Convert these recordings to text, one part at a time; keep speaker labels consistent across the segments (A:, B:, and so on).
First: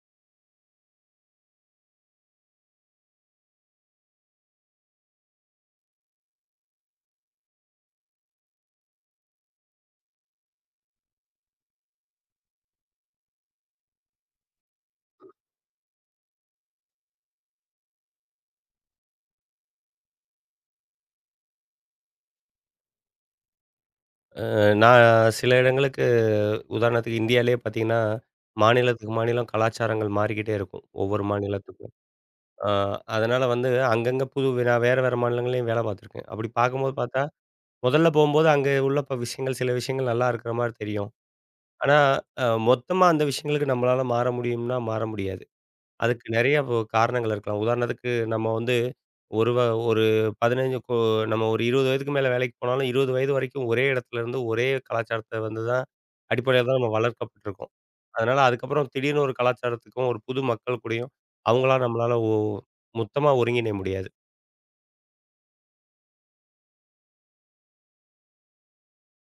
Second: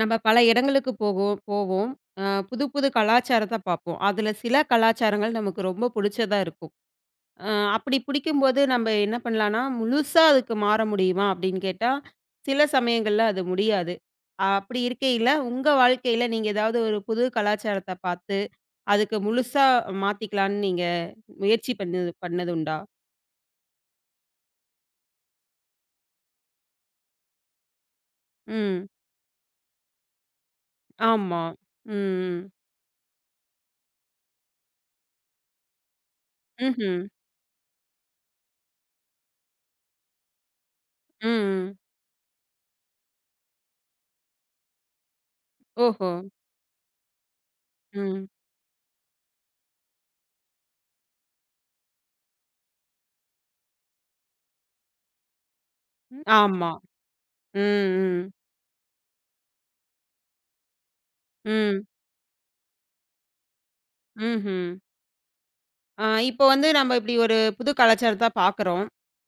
A: நம்ம பல இடங்களுக்கு போகும் போவோம். அ புது புது கலாச்சாரத்த பார்ப்போம். அதுல சில கலாச்சாரங்கள் நமக்கு ரொம்ப புடிச்சதா இருக்கும். அ அப்படி பிடிக்கும்போது நம்ம என்ன பண்ணலான்னா, முழுசா அதுக்கு மாற முடியுமா அப்படின்னு கேட்டா, சில சமயங்கள்ல அது முடியாது. அப்படி இருக்கையில, உங்க வாழ்க்கையில நீங்க ஏதாவது ஒரு புது கலாச்சாரத்த பார்த்து, அதுக்கு முழுசா மாத்திக்கலான்னு நீங்க முயற்சி பண்ணது பண்ணது உண்டா?
B: நான் சில இடங்களுக்கு உதாரணத்துக்கு இந்தியாவிலேயே பார்த்தீங்கன்னா,
A: ம்.
B: மாநிலத்துக்கு மாநிலம் கலாச்சாரங்கள் மாறிக்கிட்டே இருக்கும். ஒவ்வொரு
A: ஆமா.
B: மாநிலத்துக்கும்.
A: ம்.
B: ஆ அதனால வந்து அங்கங்க நான் வேற வேற மாநிலங்கள்லயும் வேலை பார்த்துருக்கேன். அப்படி பார்க்கும்போது
A: ம்ஹ்ம்.
B: பார்த்தா, முதல்ல போம்போது அங்க உள்ள விஷயங்கள் சில விஷயங்கள் நல்லா இருக்கிற மாரி தெரியும்.
A: ம்.
B: ஆனா, மொத்தமா அந்த விஷயங்களுக்கு நம்மளால மாற முடியும்னா மாற முடியாது.
A: ஓஹோ!
B: அதுக்கு நெறைய இப்போ காரணங்கள் இருக்கலாம். உதாரணத்துக்கு
A: ம்.
B: நம்ம வந்து ஒரு வ ஒரு 15 கொ நம்ம ஒரு 20 வயதுக்கு மேல வேலைக்கு போனாலும் 20 வயது வரைக்கும் ஒரே இடத்துல இருந்து ஒரே கலாச்சாரத்த வந்து தான் அடிப்படையில
A: ஆமா.
B: தான் நம்ம
A: ம்.
B: வளர்க்கப்பட்டுருக்கோம்.
A: ம்.
B: அதனால அதுக்கப்புறம் திடீர்னு ஒரு கலாச்சாரத்துக்கும், ஒரு புது மக்கள் கூடயும் அவங்களா
A: ம்.
B: நம்மளால ஒ மொத்தமா ஒருங்கிணைய முடியாது.
A: ம்ஹ்ம். இப்போ வந்து நம்ம இப்படி ஒரு புது கலாச்சாரத்த பார்க்குறோம்.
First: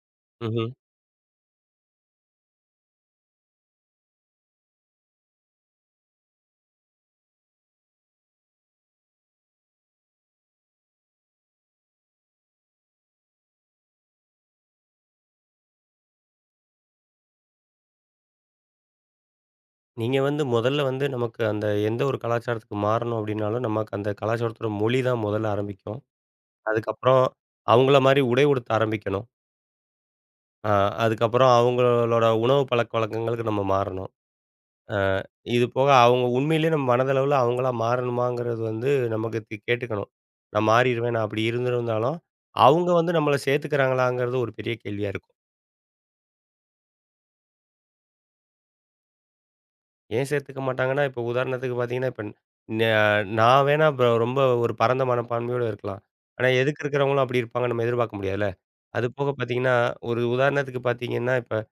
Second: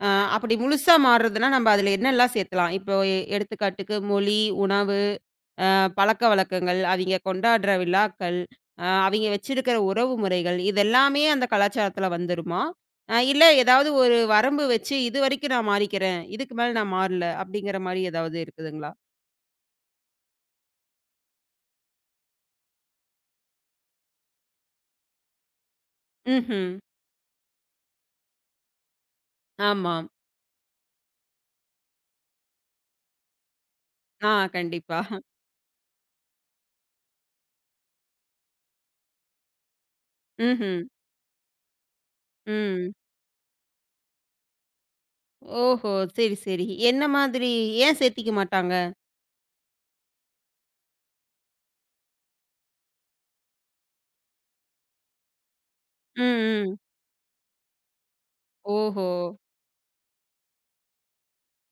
A: அ அப்படி
B: ம்ஹ்ம்.
A: முழுசா மாறுறதுன்னா, நம்ம அதுல என்னல்லாம் சேர்க்கலாம்? இப்போ எடுத்துக்காட்டுக்கு மொழி, உணவு, பழக்கவழக்கங்கள், அவிங்க கொண்டாடுற விழாக்கள், அவிங்க வச்சிருக்கிற உறவு முறைகள், இதெல்லாமே அந்த கலாச்சாரத்துல வந்துருமா? இல்ல ஏதாவது ஒரு வரம்பு வச்சு, "இதுவரைக்கும் நான் மாறிக்கிறேன். இதுக்கு மேல நான் மாறல." அப்படிங்கிற மாரி ஏதாவது இருக்குதுங்களா?
B: நீங்க வந்து முதல்ல வந்து நமக்கு அந்த எந்த ஒரு கலாச்சாரத்துக்கு மாறணும் அப்டின்னாலும், நமக்கு அந்த கலாச்சாரத்தோட மொழி தான் முதல்ல ஆரம்பிக்கும்.
A: ம்ஹ்ம்.
B: அதுக்கப்புறம் அவங்கள மாரி உடை உடுத்த ஆரம்பிக்கணும்.
A: ஆமாம்.
B: ஆ, அதுக்கப்புறம் அவங்களோட உணவு பழக்கவழக்கங்களுக்கு நம்ம மாறணும்.
A: ஆ
B: அ
A: கண்டிப்பா.
B: இது போக அவங்க உண்மையிலேயே நம்ம மனதளவுல அவங்களா மாறணுமாங்கிறது வந்து நமக்கு கேட்டுக்கணும். நான்
A: ம்ஹ்ம்.
B: மாறிருவேன், நான் அப்படி இருந்திருந்தாலும், அவங்க
A: ம்.
B: வந்து நம்மள சேர்த்துக்கிறாங்களாங்கிறது ஒரு பெரிய கேள்வியா இருக்கும்.
A: ஓஹோ! சரி, சரி. என்ன மாதிரி ஏன் சேத்திக்க மாட்டாங்க?
B: ஏன் சேர்த்துக்க மாட்டாங்கன்னா, இப்போ உதாரணத்துக்கு பார்த்தீங்கன்னா, இப்ப ந நான் வேணா இப்ப ரொம்ப ஒரு பரந்த மனப்பான்மையோட இருக்கலாம்.
A: ம்,
B: ஆனா,
A: ம்.
B: எதுக்க இருக்கிறவங்களும் அப்படி இருப்பாங்கன்னு நம்ம எதிர்பார்க்க முடியாதுல்ல.
A: ஓஹோ!
B: அது போக பார்த்தீங்கன்னா, ஒரு உதாரணத்துக்கு பார்த்தீங்கன்னா, இப்ப அ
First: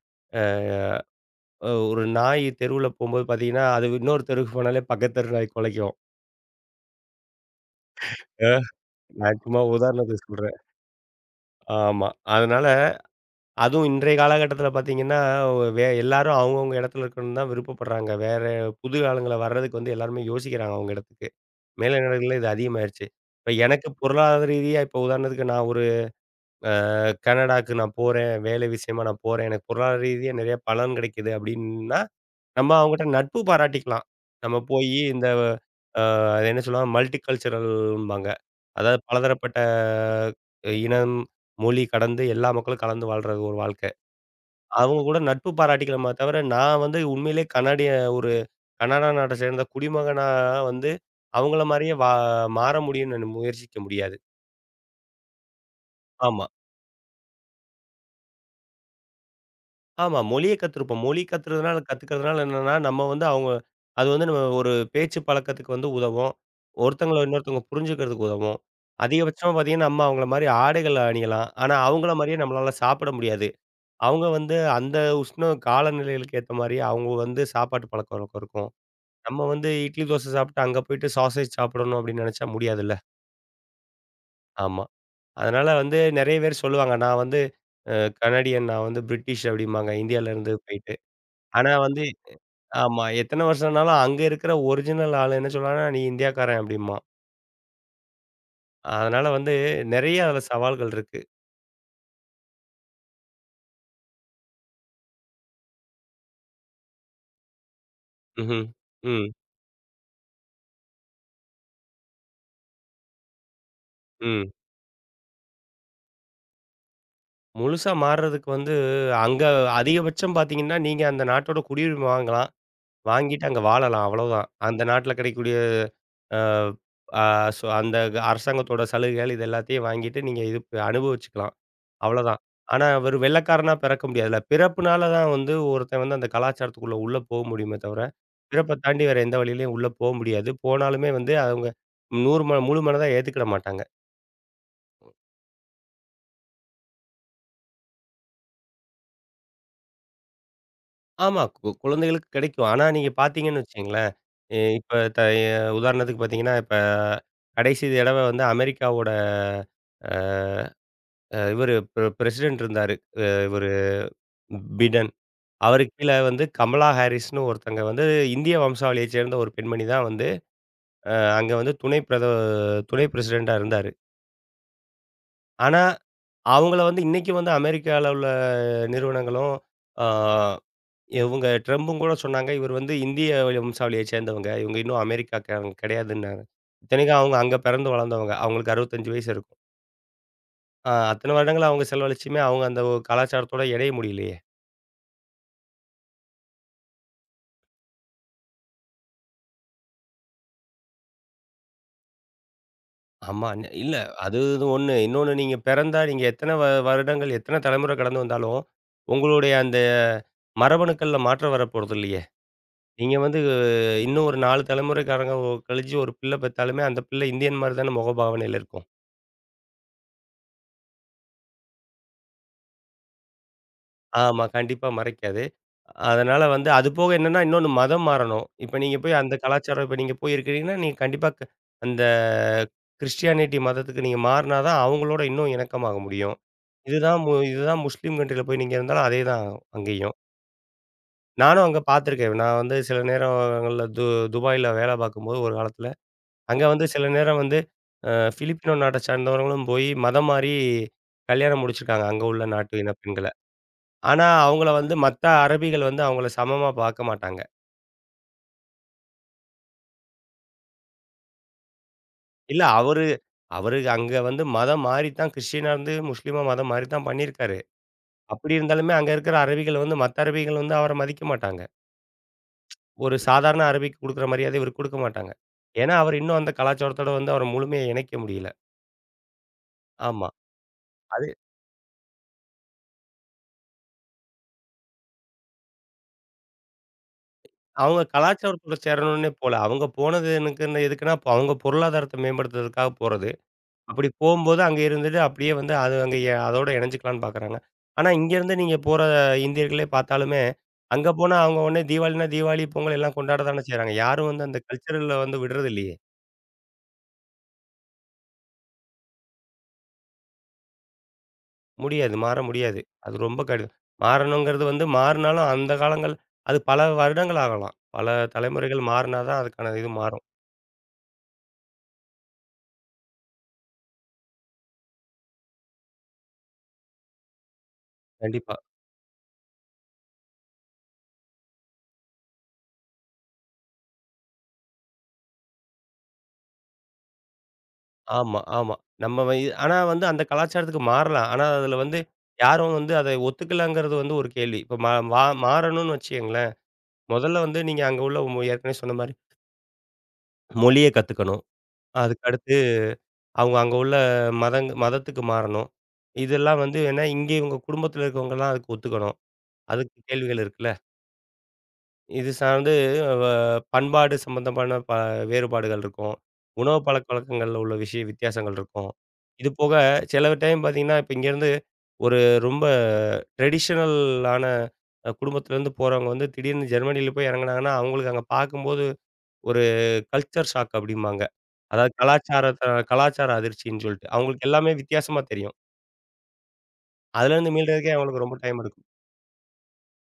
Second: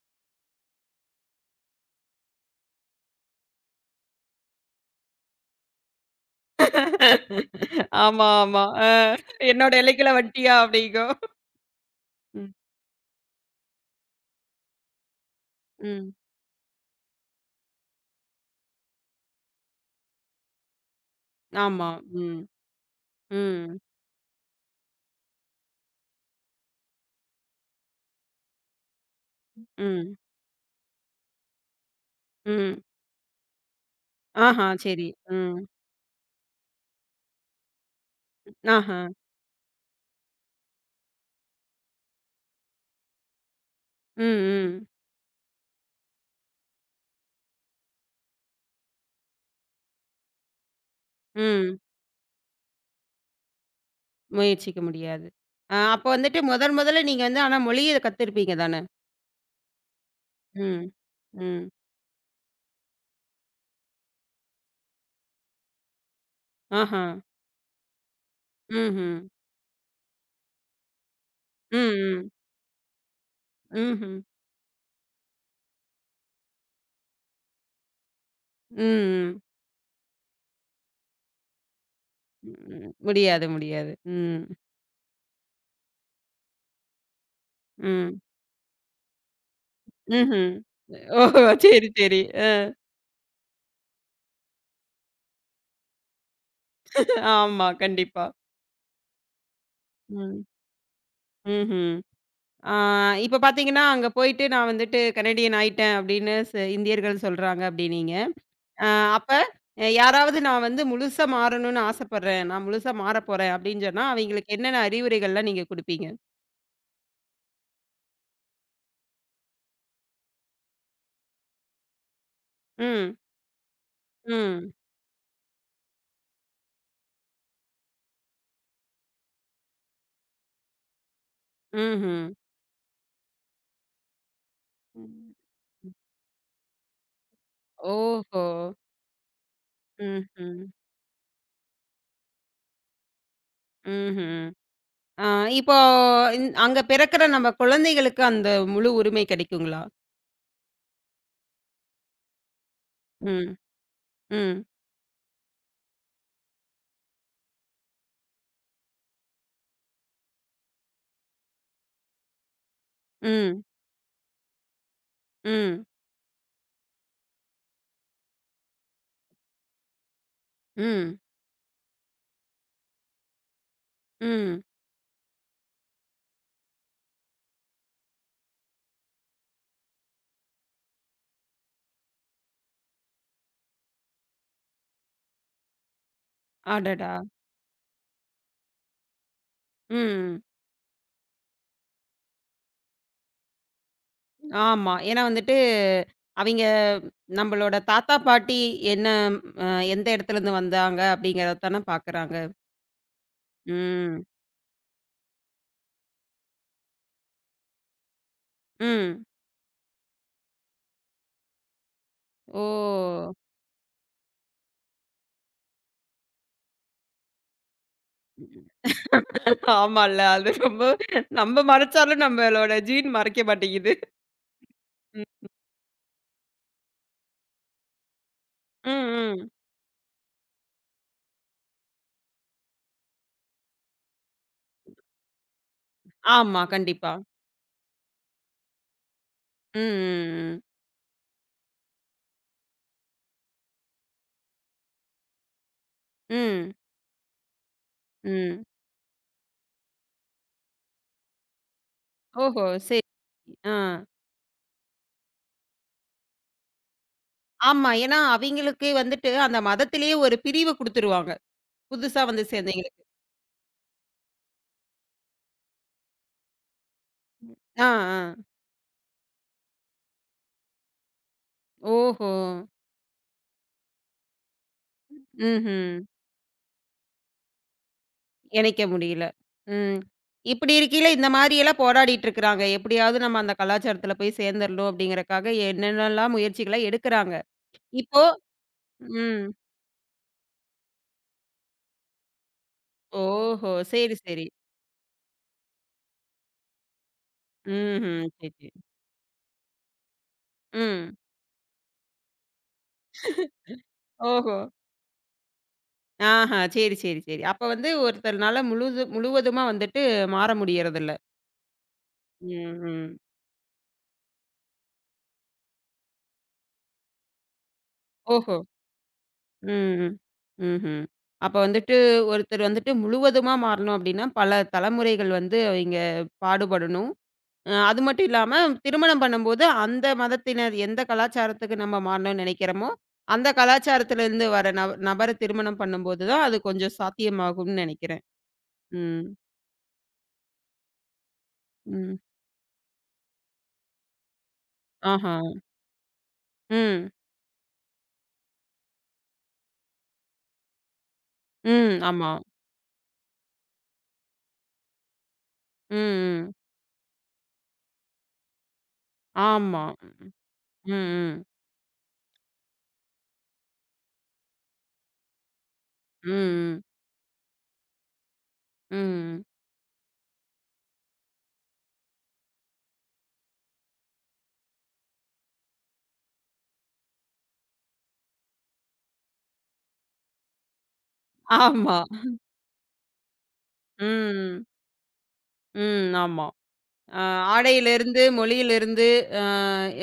B: அ ஒரு நாய் தெருவுல போம்போது பார்த்தீங்கன்னா, அது இன்னொரு தெருவுக்கு போனாலே பக்கத்து தெரு நாய் கொலைக்கும்.
A: ஆமா,
B: ஆ.
A: ஆமா.
B: நான் சும்மா
A: என்னோட எல்லைக்குள்ள
B: உதாரணத்துக்கு
A: வன்ட்டியா
B: சொல்றேன்.
A: அப்படிங்கும்.
B: ஆமா.
A: ம்,
B: அதனால அதுவும் இன்றைய காலகட்டத்தில பார்த்தீங்கன்னா,
A: ம்.
B: எல்லாரும் அவங்கவங்க இடத்துல இருக்கணும்னு தான் விருப்பப்படுறாங்க. வேற புது ஆளுங்கள வர்றதுக்கு வந்து எல்லாருமே யோசிக்கிறாங்க அவங்க இடத்துக்கு.
A: ஆமா.
B: மேலை நாடுகள்ல
A: ம்,
B: இது அதிகமாயிருச்சு. இப்ப
A: ம்,
B: எனக்கு பொருளாதார ரீதியா இப்போ உதாரணத்துக்கு நான் ஒரு கனடாக்கு நான் போறேன். வேலை விஷயமா நான் போறேன். எனக்கு பொருளாதார
A: ம்,
B: ரீதியா நெறைய பலன் கிடைக்குது அப்டின்னா நம்ம
A: ம்.
B: அவங்கட்ட நட்பு பாராட்டிக்கலாம். நம்ம
A: ஆஹா,
B: போயி
A: சரி.
B: இந்த
A: ம்.
B: அ அது என்ன சொல்லுவாங்க? மல்டி கல்ச்சுரல்ம்பாங்க. அதாவது
A: ஆஹா.
B: பலதரப்பட்ட இனம், மொழி கடந்து எல்லா மக்களும் கலந்து வாழ்றது ஒரு வாழ்க்கை.
A: ம், ம்,
B: அவங்க கூட நட்பு பாராட்டிக்கலாமே தவிர, நான் வந்து உண்மையிலே கனடிய ஒரு கனடா நாட்ட சேர்ந்த குடிமகனா வந்து அவங்கள
A: ம்.
B: மாரியே வா மாற முடியும்னு நான் முயற்சிக்க முடியாது.
A: முயற்சிக்க முடியாது. அப்போ வந்துட்டு
B: ஆமா.
A: முதன் முதல்ல நீங்க வந்து ஆனா மொழிய கத்துருப்பீங்க தானே?
B: ஆமா. மொழிய
A: ம்,
B: கத்துருப்போம். மொழி
A: ம்.
B: கத்துறதுனால கத்துக்கிறதுனால என்னன்னா, நம்ம வந்து அவங்க அது வந்து நம்ம ஒரு பேச்சு பழக்கத்துக்கு வந்து உதவும்.
A: ஆஹா.
B: ஒருத்தங்கள இன்னொருத்தவங்க புரிஞ்சுக்கிறதுக்கு உதவும்.
A: ம்ஹ்ம்.
B: அதிகபட்சமா பார்த்தீங்கன்னா, நம்ம அவங்கள மாரி ஆடைகள் அணியலாம். ஆனா,
A: ம்,
B: அவங்கள
A: ம்.
B: மாரியே நம்மளால சாப்பிட முடியாது.
A: ம்ஹ்ம்.
B: அவங்க வந்து அந்த உஷ்ண காலநிலைகளுக்கு ஏத்த மாரி அவங்க வந்து சாப்பாட்டு பழக்கவழக்கம் இருக்கும்.
A: ம், ம்.
B: நம்ம வந்து இட்லி, தோசை சாப்பிட்டு அங்க போயிட்டு சாசேஜ் சாப்பிடணும் அப்படின்னு நெனைச்சா
A: ம்.
B: முடியாதுல்ல.
A: முடியாது, முடியாது. ம்.
B: ஆமா. அதனால வந்து நெறைய பேர் சொல்லுவாங்க. நான் வந்து அ
A: ம்.
B: கனடியன், நான் வந்து பிரிட்டிஷ் அப்படிம்பாங்க. இந்தியால
A: ம்ஹ்ம்.
B: இருந்து போயிட்டு.
A: ஓஹோ!
B: ஆனா
A: சரி,
B: வந்து
A: சரி. அ
B: ஆமா. எத்தன வருஷம்னாலும் அங்க இருக்கிற ஒரிஜினல் ஆளு என்ன சொல்லுவான்னா, "நீ இந்தியாக்காரன்" அப்படிம்பான்.
A: ஆமா, கண்டிப்பா.
B: அதனால வந்து நெறைய அதுல
A: ம்.
B: சவால்கள் இருக்கு.
A: ம்ஹ்ம். ஆ இப்ப பார்த்தீங்கன்னா, அங்க போயிட்டு நான் வந்துட்டு கனடியன் ஆயிட்டேன் அப்படின்னு இந்தியர்கள் சொல்றாங்க அப்படின்னீங்க.
B: ம்ஹ்ம்.
A: அ
B: ம்.
A: அப்ப யாராவது நான் வந்து முழுசா மாறணும்னு ஆசைப்படுறேன், நான் முழுசா மாறப்போறேன் அப்படின்னு சொன்னா,
B: ம்.
A: அவங்களுக்கு என்னென்ன அறிவுரைகள்லாம் நீங்க குடுப்பீங்க?
B: முழுசா மாறுறதுக்கு வந்து அங்க அதிகபட்சம் பார்த்தீங்கன்னா, நீங்க அந்த நாட்டோட குடியுரிமை வாங்கலாம்.
A: ம்.
B: வாங்கிட்டு அங்க வாழலாம் அவ்வளவுதான்.
A: ம்.
B: அந்த நாட்ல கிடைக்கக்கூடிய அ, அ, சோ அந்த அரசாங்கத்தோட சலுகைகள் இது எல்லாத்தையும் வாங்கிட்டு நீங்க இது அனுபவிச்சுக்கலாம்.
A: ம்ஹ்ம்.
B: அவ்வளோதான். ஆனா, ஒரு வெள்ளைக்காரனா பிறக்க முடியாதுல்ல. பிறப்புனால தான்
A: ம்.
B: வந்து ஒருத்தன் வந்து அந்த கலாச்சாரத்துக்குள்ள உள்ள போக முடியுமே தவிர,
A: ஓஹோ!
B: பிறப்ப தாண்டி வேற எந்த வழியிலயும் உள்ள போ முடியாது.
A: ம்ஹ்ம்.
B: போனாலுமே வந்து அவங்க 100 முழு மனதா ஏத்துக்கிட மாட்டாங்க.
A: ம்ஹ்ம். ஆ இப்போ அங்க பிறக்கிற நம்ம குழந்தைகளுக்கு அந்த முழு உரிமை கிடைக்குங்களா?
B: ஆமா, குழந்தைகளுக்கு கிடைக்கும். ஆனா, நீங்க
A: ம்.
B: பார்த்தீங்கன்னு வச்சுக்கங்களேன், எ
A: ம்.
B: இப்ப த எ உதாரணத்துக்கு பார்த்தீங்கன்னா, இப்ப கடைசி தடவ வந்து அமெரிக்காவோட அ அ இவரு பிரசிடென்ட் இருந்தாரு.
A: ம்.
B: இவரு பிடன்.
A: ம்.
B: அவருக்கு கீழ வந்து கமலா ஹாரிஸ்ன்னு ஒருத்தங்க வந்து இந்திய வம்சாவளியைச் சேர்ந்த ஒரு பெண்மணி தான் வந்து
A: ம்.
B: அங்க வந்து துணை பிரசிடென்ட்டா இருந்தாரு.
A: ம்.
B: ஆனா, அவங்கள வந்து இன்னைக்கு வந்து அமெரிக்கால உள்ள நிறுவனங்களும், ஆ இவங்க ட்ரம்பும் கூட சொன்னாங்க. இவர் வந்து இந்திய வம்சாவளிய சேர்ந்தவங்க. இவங்க இன்னும் அமெரிக்காக்காரங்க கிடையாதுன்னாங்க.
A: அடடா!
B: இத்தனைக்கும் அவங்க அங்க பிறந்து வளர்ந்தவங்க. அவங்களுக்கு 65 வயசு இருக்கும்.
A: ம்.
B: அத்தன வருடங்கள் அவங்க செலவழிச்சுமே அவங்க அந்த கலாச்சாரத்தோட இணைய முடியலையே.
A: ஆமா. ஏன்னா வந்துட்டு, அவிங்க நம்பளோட தாத்தா, பாட்டி என்ன அ எந்த இடத்துலருந்து வந்தாங்க அப்படிங்கிறத தானே பார்க்குறாங்க.
B: ஆமா. இல்ல
A: ம்.
B: அது இது ஒண்ணு. இன்னொன்னு நீங்க பிறந்தா நீங்க எத்தன வருடங்கள், எத்தன தலைமுறை கடந்து வந்தாலும்,
A: ம்.
B: உங்களுடைய அந்த மரபணுக்கள்ல மாற்றம் வரப்போறதில்லையே!
A: ஓ!
B: நீங்க வந்து இன்னும் ஒரு 4 தலைமுறைக்காரங்க கழிச்சு ஒரு பிள்ளை பெத்தாலுமே, அந்த பிள்ளை இந்தியன் மாரி தான முகபாவனையில இருக்கும்.
A: ஆமால்ல. அது ரொம்ப நம்ம மறைச்சாலும் நம்மளோட ஜீன் மறைக்க மாட்டேங்குது.
B: ஆமா. கண்டிப்பா மறைக்காது.
A: ம்.
B: அதனால வந்து அது போக என்னன்னா, இன்னொன்னு மதம் மாறணும்.
A: ம். ம்.
B: இப்ப நீங்க போய் இருக்கிறீங்கன்னா, நீங்க கண்டிப்பா அந்த கிறிஸ்டியானிட்டி மதத்துக்கு நீங்க மாறுனா தான் அவங்களோட இன்னும் இணக்கமாக முடியும்.
A: ஆமா. கண்டிப்பா.
B: இதுதான் முஸ்லீம் கன்ட்ரில போய் நீங்க இருந்தாலும் அதே தான்
A: ம்.
B: அங்கேயும்.
A: ம்.
B: நானும் அங்க பார்த்துருக்கேன். நான் வந்து சில நேரங்கள்ல துபாயில வேலை பார்க்கும்போது ஒரு காலத்தில, அங்க
A: ம்.
B: வந்து சில நேரம் வந்து
A: ம். ம்.
B: பிலிப்பினோ நாட்டை சார்ந்தவர்களும் போய் மதம் மாறி கல்யாணம் முடிச்சிருக்காங்க அங்க உள்ள
A: ஓஹோ!
B: நாட்டு இன
A: சரி.
B: பெண்கள.
A: ஆ.
B: ஆனா அவங்கள வந்து மத்த அரபிகள் வந்து அவங்கள சமமா பார்க்க மாட்டாங்க.
A: ஆமா. ஏன்னா, அவிங்களுக்கு வந்துட்டு அந்த மதத்திலேயே ஒரு பிரிவு குடுத்துருவாங்க. புதுசா வந்து
B: இல்ல
A: சேர்ந்தவைங்களுக்கு.
B: அவரு அவரு அங்க வந்து மதம் மாறி தான் கிறிஸ்டியனா இருந்து முஸ்லீமா மதம் மாறி தான் பண்ணியிருக்காரு.
A: ஆ, ஆ.
B: அப்படி இருந்தாலுமே அங்க இருக்கிற அரபிகள் வந்து மத்த அரபிகள் வந்து அவர மதிக்க மாட்டாங்க.
A: ஓஹோ!
B: ஒரு சாதாரண அரபிக்கு குடுக்குற மரியாதைய இவருக்கு குடுக்க மாட்டாங்க. ஏன்னா
A: ம்ஹ்ம்.
B: அவர் இன்னும் அந்த கலாச்சாரத்தோட வந்து அவர முழுமையா இணைக்க முடியல.
A: இணைக்க முடியல. ம்.
B: ஆமா.
A: இப்படி இருக்கையில
B: அது
A: இந்த மாரியெல்லாம் போராடிட்டு இருக்கிறாங்க. எப்படியாவது நம்ம அந்த கலாச்சாரத்தில போய் சேர்ந்துரணும் அப்படிங்கிறக்காக என்னென்னலாம் முயற்சிகள எடுக்குறாங்க.
B: அவங்க
A: இப்போ
B: கலாச்சாரத்தோட சேரணும்னே போல.
A: ம்.
B: அவங்க போனது எனக்குன்னு எதுக்குன்னா, இப்போ அவங்க பொருளாதாரத்த மேம்படுத்துறதுக்காக போறது.
A: ஓஹோ!
B: அப்படி
A: சரி, சரி.
B: போம்போது அங்க இருந்துட்டு அப்படியே வந்து அது அங்க அதோட இணைஞ்சுக்கலான்னு பார்க்குறாங்க. ஆனா
A: ம்ஹ்ம். சரி,
B: இங்கேருந்து
A: சரி.
B: நீங்க போற இந்தியர்களே பார்த்தாலுமே, அங்க
A: ம்.
B: போனா அவங்க உடனே தீபாவளினா தீபாவளி, பொங்கல் எல்லாம் கொண்டாட தானே செய்றாங்க. யாரும் வந்து
A: ஓஹோ!
B: அந்த கல்ச்சரல்ல வந்து விடுறது இல்லையே!
A: ஆஹா. சரி, சரி, சரி. அப்ப வந்து ஒருத்தர்னால முழுது முழுவதுமா வந்துட்டு மாற முடியறதில்ல.
B: முடியாது, மாற முடியாது.
A: ம்,
B: அது
A: ம்.
B: ரொம்ப கடினம். மாறணுங்கிறது வந்து மாறுனாலும் அந்த காலங்கள் அது பல வருடங்கள் ஆகலாம். பல
A: ஓஹோ!
B: தலைமுறைகள் மாறினா தான் அதுக்கான இது
A: ம்.
B: மாறும்.
A: ம்ஹ்ம். அப்ப வந்துட்டு ஒருத்தர் வந்துட்டு முழுவதுமா மாறணும் அப்டின்னா, பல தலைமுறைகள் வந்து அவிங்க பாடுபடணும். அது மட்டும் இல்லாம,
B: கண்டிப்பா.
A: திருமணம் பண்ணும்போது அந்த மதத்தினர் எந்த கலாச்சாரத்துக்கு நம்ம மாறணும்னு நெனைக்கிறோமோ, அந்த கலாச்சாரத்திலருந்து வர நபர திருமணம் பண்ணும்போது தான் அது கொஞ்சம் சாத்தியமாகும்னு நெனைக்கிறேன்.
B: ஆமா, ஆமா. நம்ம
A: ம்.
B: வ ஆனா வந்து அந்த கலாச்சாரத்துக்கு மாறலாம். ஆனா அதுல வந்து
A: ம்.
B: யாரும் வந்து அத ஒத்துக்கலங்கிறது வந்து ஒரு கேள்வி. இப்ப மா வா
A: ஆஹா.
B: மாறணும்னு வச்சுக்கங்களேன்
A: ம்.
B: முதல்ல வந்து நீங்க அங்க உள்ள ஏற்கனவே சொன்ன மாரி மொழிய கத்துக்கணும்.
A: ம்.
B: அதுக்கு
A: ஆமா.
B: அடுத்து அவங்க அங்க உள்ள மதத்துக்கு மாறணும்.
A: ம். ம்.
B: இதெல்லாம் வந்து ஏன்னா இங்கே இவங்க குடும்பத்தில இருக்கவங்கலாம் அதுக்கு ஒத்துக்கணும்.
A: ஆமா.
B: அதுக்கு கேள்விகள் இருக்குல்ல.
A: ம். ம்.
B: இது சார்ந்து வ பண்பாடு சம்பந்தமான வேறுபாடுகள் இருக்கும்.
A: ம்.
B: உணவு
A: ம்.
B: பழக்கவழக்கங்கள்ல உள்ள விஷய வித்தியாசங்கள் இருக்கும்.
A: ம்.
B: இது போக சில டைம் பார்த்தீங்கன்னா, இப்ப இங்கேருந்து ஒரு ரொம்ப ட்ரெடிஷனல் ஆன குடும்பத்திலேருந்து போறவங்க வந்து திடீர்னு ஜெர்மனியில போய் இறங்குனாங்கன்னா, அவங்களுக்கு அங்க பார்க்கும்போது ஒரு கல்ச்சர் ஷாக் அப்படிம்பாங்க. அதாவது
A: ஆமா.
B: கலாச்சாரத்த கலாச்சார அதிர்ச்சின்னு சொல்லிட்டு. அவங்களுக்கு
A: ம்.
B: எல்லாமே வித்தியாசமா தெரியும்.
A: ம். ஆமா. அ
B: அதுலேருந்து மீள்றதுக்கே
A: ஆடையிலிருந்து,
B: அவங்களுக்கு ரொம்ப டைம் எடுக்கும்.
A: மொழியிலிருந்து, அ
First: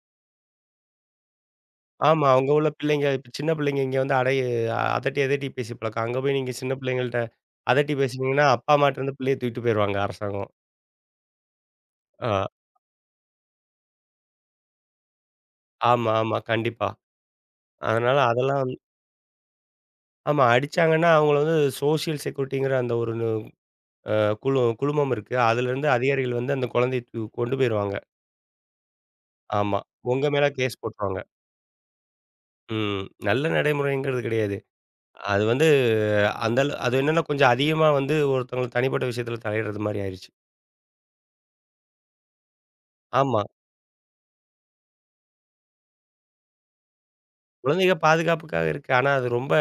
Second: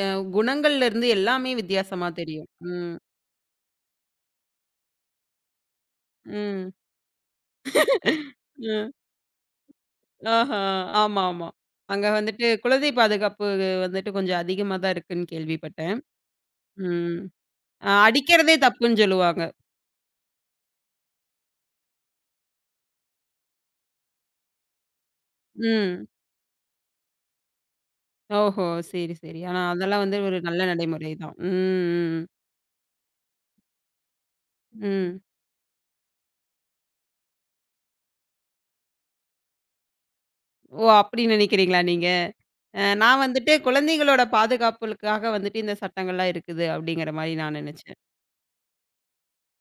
A: அ குணங்கள்லருந்து எல்லாமே வித்தியாசமா
B: ஆமா.
A: தெரியும்.
B: அங்க உள்ள
A: ம்,
B: பிள்ளைங்க இப்ப சின்ன பிள்ளைங்க இங்க வந்து அடைய அதட்டி, அதட்டி பேசி பழக்கம். அங்க போய் நீங்க
A: ம்.
B: சின்ன பிள்ளைங்கள்ட்ட அதட்டி பேசுனீங்கன்னா, அப்பா
A: ம்.
B: அம்மாட்டருந்து பிள்ளைய தூக்கிட்டு போயிருவாங்க அரசாங்கம்.
A: ஆஹா! ஆமா, ஆமா. அங்க
B: ஆ.
A: வந்துட்டு குழந்தை பாதுகாப்பு வந்துட்டு கொஞ்சம் அதிகமா தான் இருக்குன்னு கேள்விப்பட்டேன்.
B: ஆமா, ஆமா. கண்டிப்பா.
A: ம்.
B: அதனால
A: அடிக்கிறதே
B: அதெல்லாம் வந்
A: தப்புன்னு சொல்லுவாங்க.
B: ஆமா. அடிச்சாங்கன்னா அவங்கள வந்து சோஷியல் செக்யூரிட்டிங்கிற அந்த ஒரு நு அ குழு குழுமம் இருக்கு. அதுலேருந்து
A: ம்.
B: அதிகாரிகள் வந்து அந்த குழந்தைய கொண்டு போயிருவாங்க.
A: ஓஹோ! சரி, சரி. ஆனா
B: ஆமா.
A: அதெல்லாம் வந்து
B: உங்க
A: ஒரு
B: மேல
A: நல்ல
B: கேஸ்
A: நடைமுறை
B: போட்டுருவாங்க.
A: தான். ம், ம்.
B: ம். நல்ல நடைமுறைங்கிறது கிடையாது.
A: ம்.
B: அது வந்து அந்த அள அது என்னன்னா கொஞ்சம் அதிகமா வந்து ஒருத்தவங்க தனிப்பட்ட விஷயத்தில தலையிடுறது மாரி ஆயிருச்சு.
A: ஓ! அப்படி நினைக்கிறீங்களா நீங்க? நான்
B: ஆமா.
A: வந்துட்டு குழந்தைகளோட பாதுகாப்புகளுக்காக வந்துட்டு இந்த சட்டங்கள்லாம் இருக்குது அப்படிங்கிற மாரி நான்
B: குழந்தைக
A: நினைச்சேன்.
B: பாதுகாப்புக்காக இருக்கு. ஆனா அது ரொம்ப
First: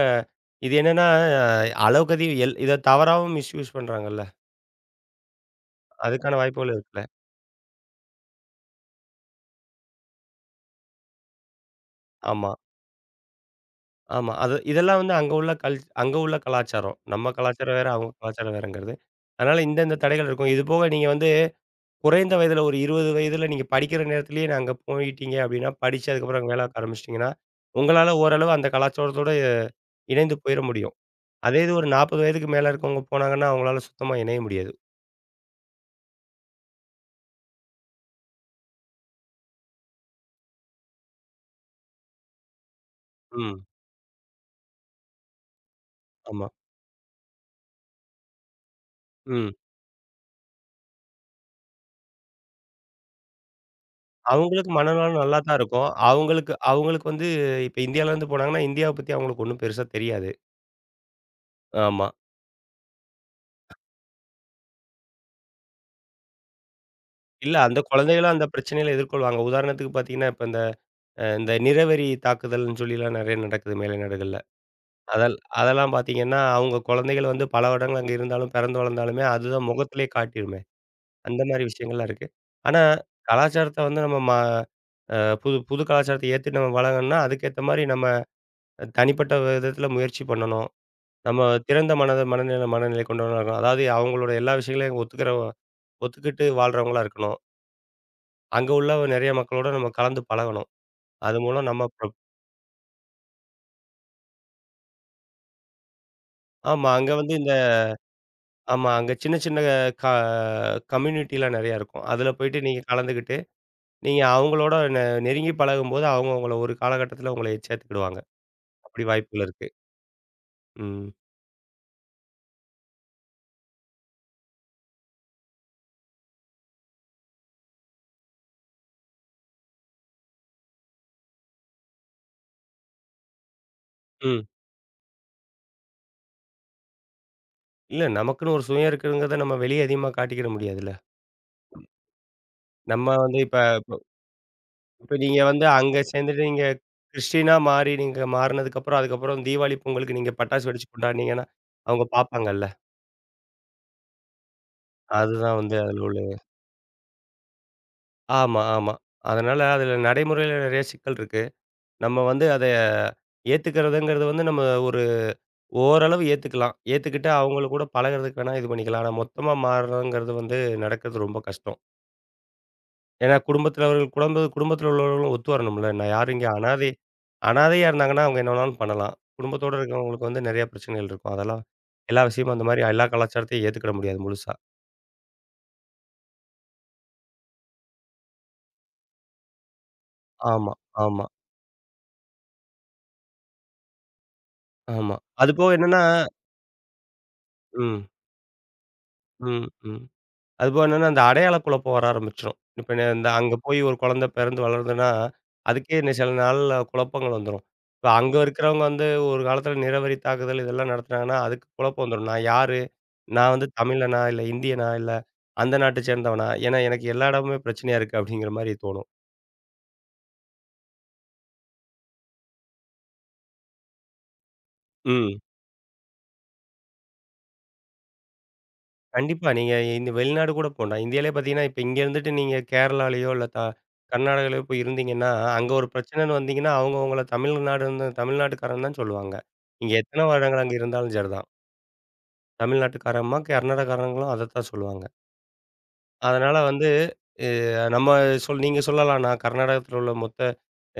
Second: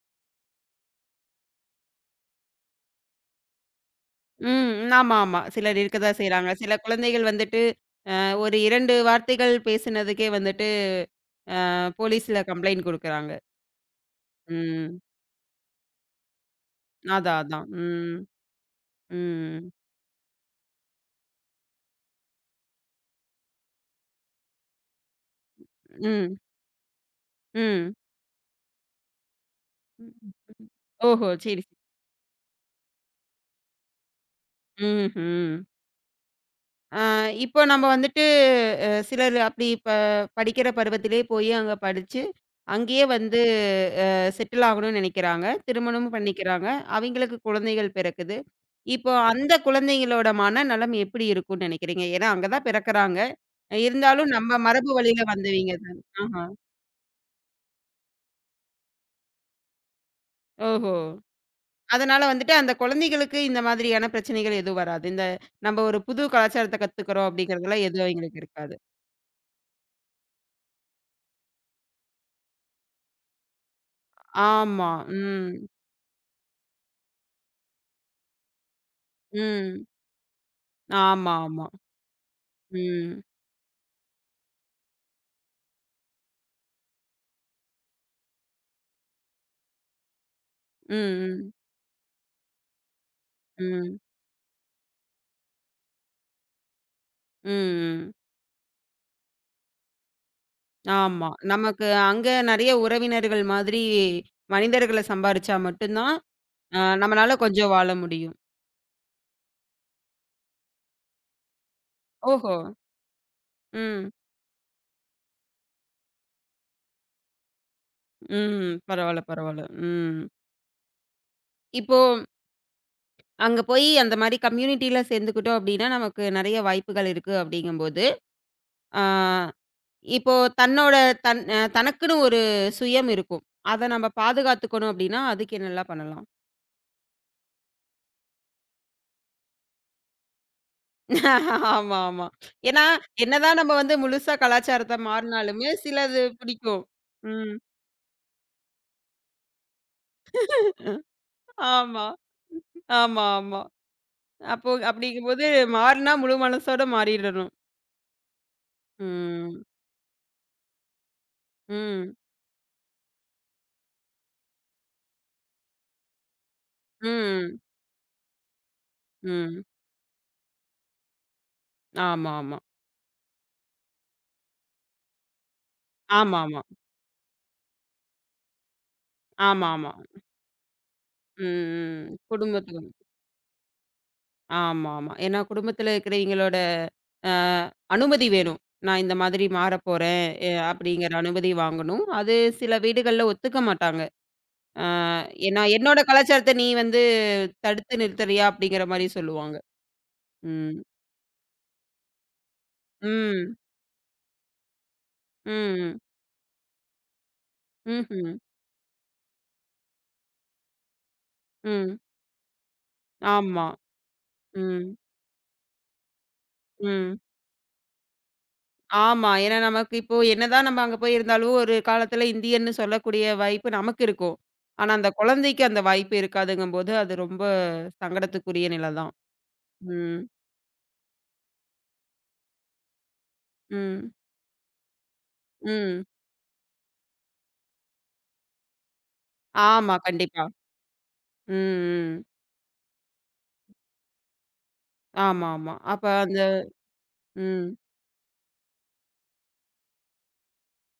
B: இது என்னன்னா அளவுக்கு அதிகம் இத தவறாவும் மிஸ்யூஸ் பண்றாங்கல்ல.
A: ம். ஆமா, ஆமா. சிலர் இருக்கதான்
B: அதுக்கான
A: செய்றாங்க.
B: வாய்ப்புகள்
A: சில
B: இருக்குல்ல.
A: குழந்தைகள் வந்துட்டு, ஒரு 2 வார்த்தைகள் பேசினதுக்கே வந்துட்டு, போலீஸ்ல
B: ஆமா,
A: கம்ப்ளைண்ட் குடுக்குறாங்க.
B: ஆமா. அது இதெல்லாம்
A: ம்.
B: வந்து அங்க உள்ள அங்க உள்ள கலாச்சாரம். நம்ம
A: அதான், அதான்.
B: கலாச்சாரம் வேற, அவங்க
A: ம்.
B: கலாச்சாரம் வேறங்கிறது.
A: ம்.
B: அதனால இந்த இந்த தடைகள் இருக்கும். இது போக நீங்க வந்து குறைந்த வயதில ஒரு 20 வயதில நீங்க படிக்கிற நேரத்திலேயே நான் அங்க போயிட்டீங்க அப்படின்னா, படிச்சு
A: ம்.
B: அதுக்கப்புறம் அங்க வேல ஆரம்பிச்சுட்டீங்கன்னா,
A: ம்.
B: உங்களால ஓரளவு அந்த கலாச்சாரத்தோட இணைந்து போயிற முடியும்.
A: ஓஹோ!
B: அதே
A: சரி.
B: இது ஒரு 40 வயதுக்கு மேல இருக்கவங்க போனாங்கன்னா, அவங்களால சுத்தமா இணைய முடியாது.
A: ம்ஹ்ம். ஆ இப்போ நம்ம வந்துட்டு சிலர் அப்படி படிக்கிற பருவத்திலேயே போய் அங்க படிச்சு, அங்கேயே வந்து
B: ம்.
A: அ செட்டில் ஆகணும்னு நினைக்கிறாங்க. திருமணமும்
B: ஆமா.
A: பண்ணிக்கிறாங்க. அவைங்களுக்கு குழந்தைகள் பிறக்குது. இப்போ
B: ம்.
A: அந்த குழந்தைங்களோட மனநலம் எப்படி இருக்கும்னு நினைக்கிறீங்க? ஏன்னா அங்க தான் பிறக்குறாங்க. இருந்தாலும் நம்ம
B: அவங்களுக்கு
A: மரபு
B: மனநலம்
A: வழியில
B: நல்லா தான்
A: வந்தவைங்க
B: இருக்கும்.
A: தான். ஆஹா.
B: அவங்களுக்கு அவங்களுக்கு வந்து இப்ப இந்தியாவிலேருந்து போனாங்கன்னா, இந்தியாவ பத்தி அவங்களுக்கு ஒண்ணும் பெருசா தெரியாது.
A: ஓஹோ!
B: ஆமா.
A: அதனால வந்துட்டு அந்த குழந்தைகளுக்கு இந்த மாதிரியான பிரச்சனைகள் எதுவும் வராது. இந்த நம்ம ஒரு புது கலாச்சாரத்த கத்துக்கிறோம்
B: இல்ல அந்த
A: அப்படிங்கிறதுல எதுவும்
B: குழந்தைகளும்
A: அவைங்களுக்கு
B: அந்த
A: இருக்காது.
B: பிரச்சனைகள எதிர்கொள்வாங்க. உதாரணத்துக்கு பார்த்தீங்கன்னா, இப்ப இந்த அ இந்த நிறவெறி தாக்குதல்ன்னு சொல்லிலாம் நெறைய நடக்குது மேலை நாடுகள்ல.
A: ஆமா.
B: அதல்
A: ம்.
B: அதெல்லாம் பார்த்தீங்கன்னா, அவங்க குழந்தைகள் வந்து பல வருடங்கள் அங்க இருந்தாலும், பிறந்து வளர்ந்தாலுமே, அதுதான்
A: ம்.
B: முகத்திலே காட்டிருமே.
A: ஆமா,
B: அந்த மாரி
A: ஆமா.
B: விஷயங்கள்லாம் இருக்கு. ஆனா,
A: ம்.
B: கலாச்சாரத்த வந்து நம்ம ம அ புது புது கலாச்சாரத்த ஏத்துட்டு நம்ம பழகணும்னா, அதுக்கேத்த மாரி நம்ம தனிப்பட்ட விதத்தில முயற்சி பண்ணணும். நம்ம
A: ம்,
B: திறந்த மனத மனநிலை மனநிலை கொண்டவங்களா இருக்கணும்.
A: ம்,
B: அதாவது
A: ம்,
B: அவங்களோட எல்லா விஷயங்களையும் ஒத்துக்கிட்டு வாழ்றவங்களா இருக்கணும்.
A: ம்.
B: அங்க உள்ள நெறைய மக்களோட நம்ம கலந்து பழகணும்.
A: ஆமா.
B: அது மூலம்
A: நமக்கு
B: நம்ம ப்
A: அங்க நெறைய உறவினர்கள் மாதிரி மனிதர்கள சம்பாரிச்சா மட்டும் தான்,
B: ஆமா. அங்க வந்து
A: நம்மனால கொஞ்சம் வாழ முடியும்.
B: ஆமா. அங்க சின்ன சின்ன க கம்யூனிட்டிலாம் நெறையா இருக்கும். அதுல
A: ஓஹோ!
B: போயிட்டு நீங்க கலந்துக்கிட்டு,
A: ம்,
B: நீங்க அவங்களோட நெருங்கி பழகும்போது, அவங்க உங்கள ஒரு காலகட்டத்தில உங்கள சேர்த்துக்கிடுவாங்க.
A: ம்.
B: அப்படி
A: பரவால்ல,
B: வாய்ப்புகள்
A: பரவால்ல.
B: இருக்கு.
A: ம்.
B: ம்.
A: இப்போ அங்க போய் அந்த மாரி கம்யூனிட்டில சேர்ந்துக்கிட்டோம் அப்டின்னா, நமக்கு நெறைய வாய்ப்புகள் இருக்கு அப்டிங்கும்போது, ஆ இப்போ தன்னோட தன் அ தனக்குன்னு ஒரு சுயம் இருக்கும். அத நம்ம
B: ம்.
A: பாதுகாத்துக்கணும் அப்டின்னா, அதுக்கு என்னலாம் பண்ணலாம்?
B: இல்ல நமக்குன்னு ஒரு சுயம் இருக்குங்கிறத நம்ம வெளிய அதிகமா காட்டிக்கிட முடியாதுல்ல.
A: ஆமா, ஆமா. ஏன்னா,
B: நம்ம வந்து இப்ப
A: என்னதான் நம்ம வந்து
B: இப்ப
A: முழுசா கலாச்சாரத்த
B: இப்ப நீங்க வந்து
A: மாறுனாலுமே,
B: அங்க
A: சிலது
B: சேர்ந்துட்டு நீங்க
A: பிடிக்கும்.
B: கிறிஸ்டினா
A: ம்.
B: மாறி நீங்க மாறுனதுக்கப்புறம், அதுக்கப்புறம் தீபாவளி, பொங்கலுக்கு நீங்க பட்டாசு வெடிச்சு கொண்டாடுனீங்கன்னா,
A: ஆமா,
B: அவங்க பார்ப்பாங்கல்ல.
A: ஆமா, ஆமா. அப்போ அப்படிங்கும்போது
B: அதுதான் வந்து அதுல
A: மாறுனா
B: உள்ள
A: முழு மனசோட மாறிடணும்.
B: ஆமா, ஆமா. அதனால
A: ம்,
B: அதுல நடைமுறையில நெறைய சிக்கல் இருக்கு.
A: ம்,
B: நம்ம வந்து அத ஏத்துக்கிறதுங்கிறது வந்து நம்ம ஒரு ஓரளவு ஏத்துக்கலாம். ஏத்துக்கிட்டு
A: ம்,
B: அவங்கள கூட பழகுறதுக்கு வேணா இது பண்ணிக்கலாம். ஆனா மொத்தமா
A: ம்.
B: மாறுறதுங்கிறது வந்து நடக்கிறது ரொம்ப கஷ்டம்.
A: ஆமா, ஆமா.
B: ஏன்னா குடும்பத்தில உள்ளவர்களும் ஒத்து வரணும்ல. நான் யாரும் இங்க
A: ஆமாமா,
B: அனாதை அனாதையா இருந்தாங்கன்னா, அவங்க என்ன வேணாலும் பண்ணலாம். குடும்பத்தோட
A: ஆமாமா.
B: இருக்கிறவங்களுக்கு வந்து நெறைய பிரச்சனைகள் இருக்கும்.
A: ம், ம்.
B: எல்லா விஷயமும் அந்த மாரி
A: குடும்பத்துக்கும்
B: எல்லா கலாச்சாரத்தையும் ஏத்துக்கிட முடியாது முழுசா.
A: ஆமாமா. ஏன்னா குடும்பத்தில இருக்கிறவைங்களோட அ அனுமதி வேணும். நான் இந்த மாதிரி மாறப்போறேன்,
B: ஆமா,
A: அப்படிங்கிற
B: ஆமா,
A: அனுமதி வாங்கணும். அது சில வீடுகள்ல ஒத்துக்க மாட்டாங்க. ஆ
B: ஆமா. அது
A: ஏன்னா,
B: போக
A: என்னோட
B: என்னன்னா
A: கலாச்சாரத்த நீ வந்து தடுத்து
B: ம்,
A: நிறுத்துறியா? அப்படிங்கிற மாரி சொல்லுவாங்க.
B: ம், ம்.
A: ம்.
B: அதுபோக என்னன்னா, அந்த அடையாள குழப்பம் வர ஆரம்பிச்சுரும். இப்ப ந இந்த அங்க
A: ம்.
B: போய் ஒரு குழந்தை பிறந்து வளருதுன்னா, அதுக்கே
A: ம்.
B: சில நாள்ல குழப்பங்கள் வந்துரும். இப்ப அங்க
A: ம்ஹ்ம்.
B: இருக்கிறவங்க வந்து ஒரு காலத்துல நிறவெறி தாக்குதல் இதெல்லாம் நடத்துனாங்கன்னா, அதுக்கு
A: ம்.
B: குழப்பம் வந்துரும். நான் யாரு? நான்
A: ஆமா.
B: வந்து தமிழனா? இல்ல
A: ம்.
B: இந்தியனா? இல்ல அந்த நாட்டை சேர்ந்தவனா? ஏன்னா எனக்கு
A: ம்.
B: எல்லா இடமுமே பிரச்சனையா இருக்கு அப்படிங்கிற மாரி தோணும்.
A: ஆமா. ஏன்னா நமக்கு இப்போ என்னதான் நம்ம அங்க போய் இருந்தாலும், ஒரு காலத்துல இந்தியன்னு சொல்லக்கூடிய வாய்ப்பு நமக்கு இருக்கும். ஆனா, அந்த
B: ம்.
A: குழந்தைக்கு அந்த வாய்ப்பு இருக்காதுங்கும்போது, அது ரொம்ப சங்கடத்துக்குரிய நிலை தான்.
B: கண்டிப்பா. நீங்க இந்த
A: ம்.
B: வெளிநாடு கூட போண்டாம். இந்தியாலயே பார்த்தீங்கன்னா, இப்ப இங்க இருந்துட்டு நீங்க கேரளாலயோ, இல்ல
A: ம்.
B: கர்நாடகாலயோ போய் இருந்தீங்கன்னா, அங்க ஒரு
A: ம்.
B: பிரச்சனைன்னு வந்தீங்கன்னா, அவங்க உங்கள தமிழ்நாடுன்னு தமிழ்நாட்டுக்காரன் தான் சொல்லுவாங்க. நீங்க
A: ஆமா.
B: எத்தன
A: கண்டிப்பா.
B: வருடங்கள் அங்க இருந்தாலும் சரிதான்.
A: ம். ம்.
B: தமிழ்நாட்டுக்காரம்மா, கர்நாடகாரங்களும் அதத்தான் சொல்லுவாங்க.
A: ஆமாமா. அப்ப அந்த
B: அதனால வந்து
A: ம்.
B: அ நம்ம சொல் நீங்க சொல்லலாம், நான் கர்நாடகத்தில உள்ள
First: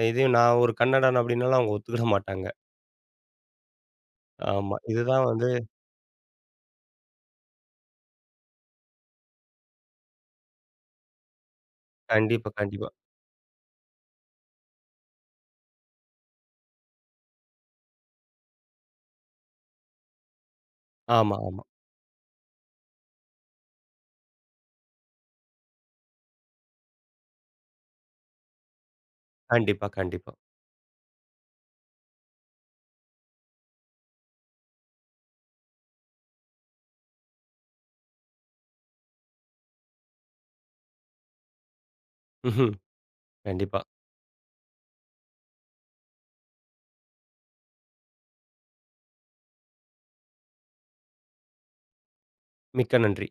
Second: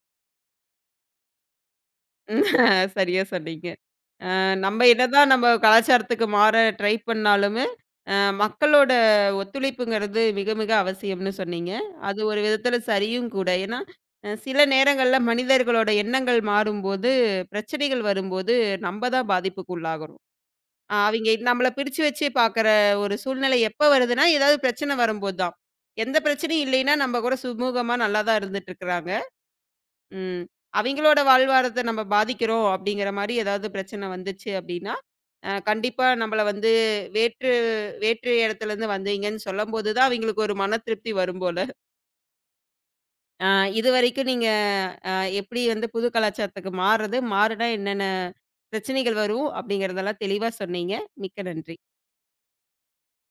B: இதையும் நான் ஒரு கன்னடன் அப்டின்னாலும் அவங்க ஒத்துக்கிட மாட்டாங்க.
A: சரியா சொன்னீங்க.
B: ஆமா.
A: நம்ம
B: இதுதான்
A: என்னதான் நம்ம
B: வந்து
A: கலாச்சாரத்துக்கு மாற ட்ரை பண்ணாலுமே, அ மக்களோட ஒத்துழைப்புங்கிறது மிக மிக அவசியம்னு சொன்னீங்க. அது ஒரு
B: கண்டிப்பா,
A: விதத்தில
B: கண்டிப்பா.
A: சரியும் கூட. ஏன்னா, சில நேரங்கள்ல மனிதர்களோட எண்ணங்கள் மாறும்போது, பிரச்சனைகள் வரும்போது நம்ம தான் பாதிப்புக்கு உள்ளாகுறோம். அவிங்க
B: ஆமா, ஆமா.
A: நம்மள பிரிச்சு வச்சு பார்க்குற ஒரு சூழ்நிலை எப்ப வருதுன்னா, ஏதாவது பிரச்சனை வரும்போது தான். எந்த பிரச்சனையும் இல்லைன்னா, நம்ம கூட சுமூகமா நல்லா தான் இருந்துட்டு இருக்கிறாங்க.
B: கண்டிப்பா, கண்டிப்பா.
A: ம். அவிங்களோட வாழ்வாரத்த நம்ம பாதிக்கிறோம் அப்படிங்கிற மாரி ஏதாவது பிரச்சனை வந்துச்சு அப்படின்னா, கண்டிப்பா நம்மள வந்து வேற்று வேற்று இடத்துலருந்து வந்தீங்கன்னு சொல்லும்போது தான் அவிங்களுக்கு ஒரு மன திருப்தி வரும் போல.
B: ம்ஹ்ம்.
A: அ
B: கண்டிப்பா.
A: இதுவரைக்கும் நீங்க அ எப்படி வந்து புது கலாச்சாரத்துக்கு மாறுறது, மாறுனா என்னென்ன பிரச்சனைகள் வரும் அப்படிங்கிறதெல்லாம் தெளிவா சொன்னீங்க. மிக்க நன்றி.
B: மிக்க நன்றி.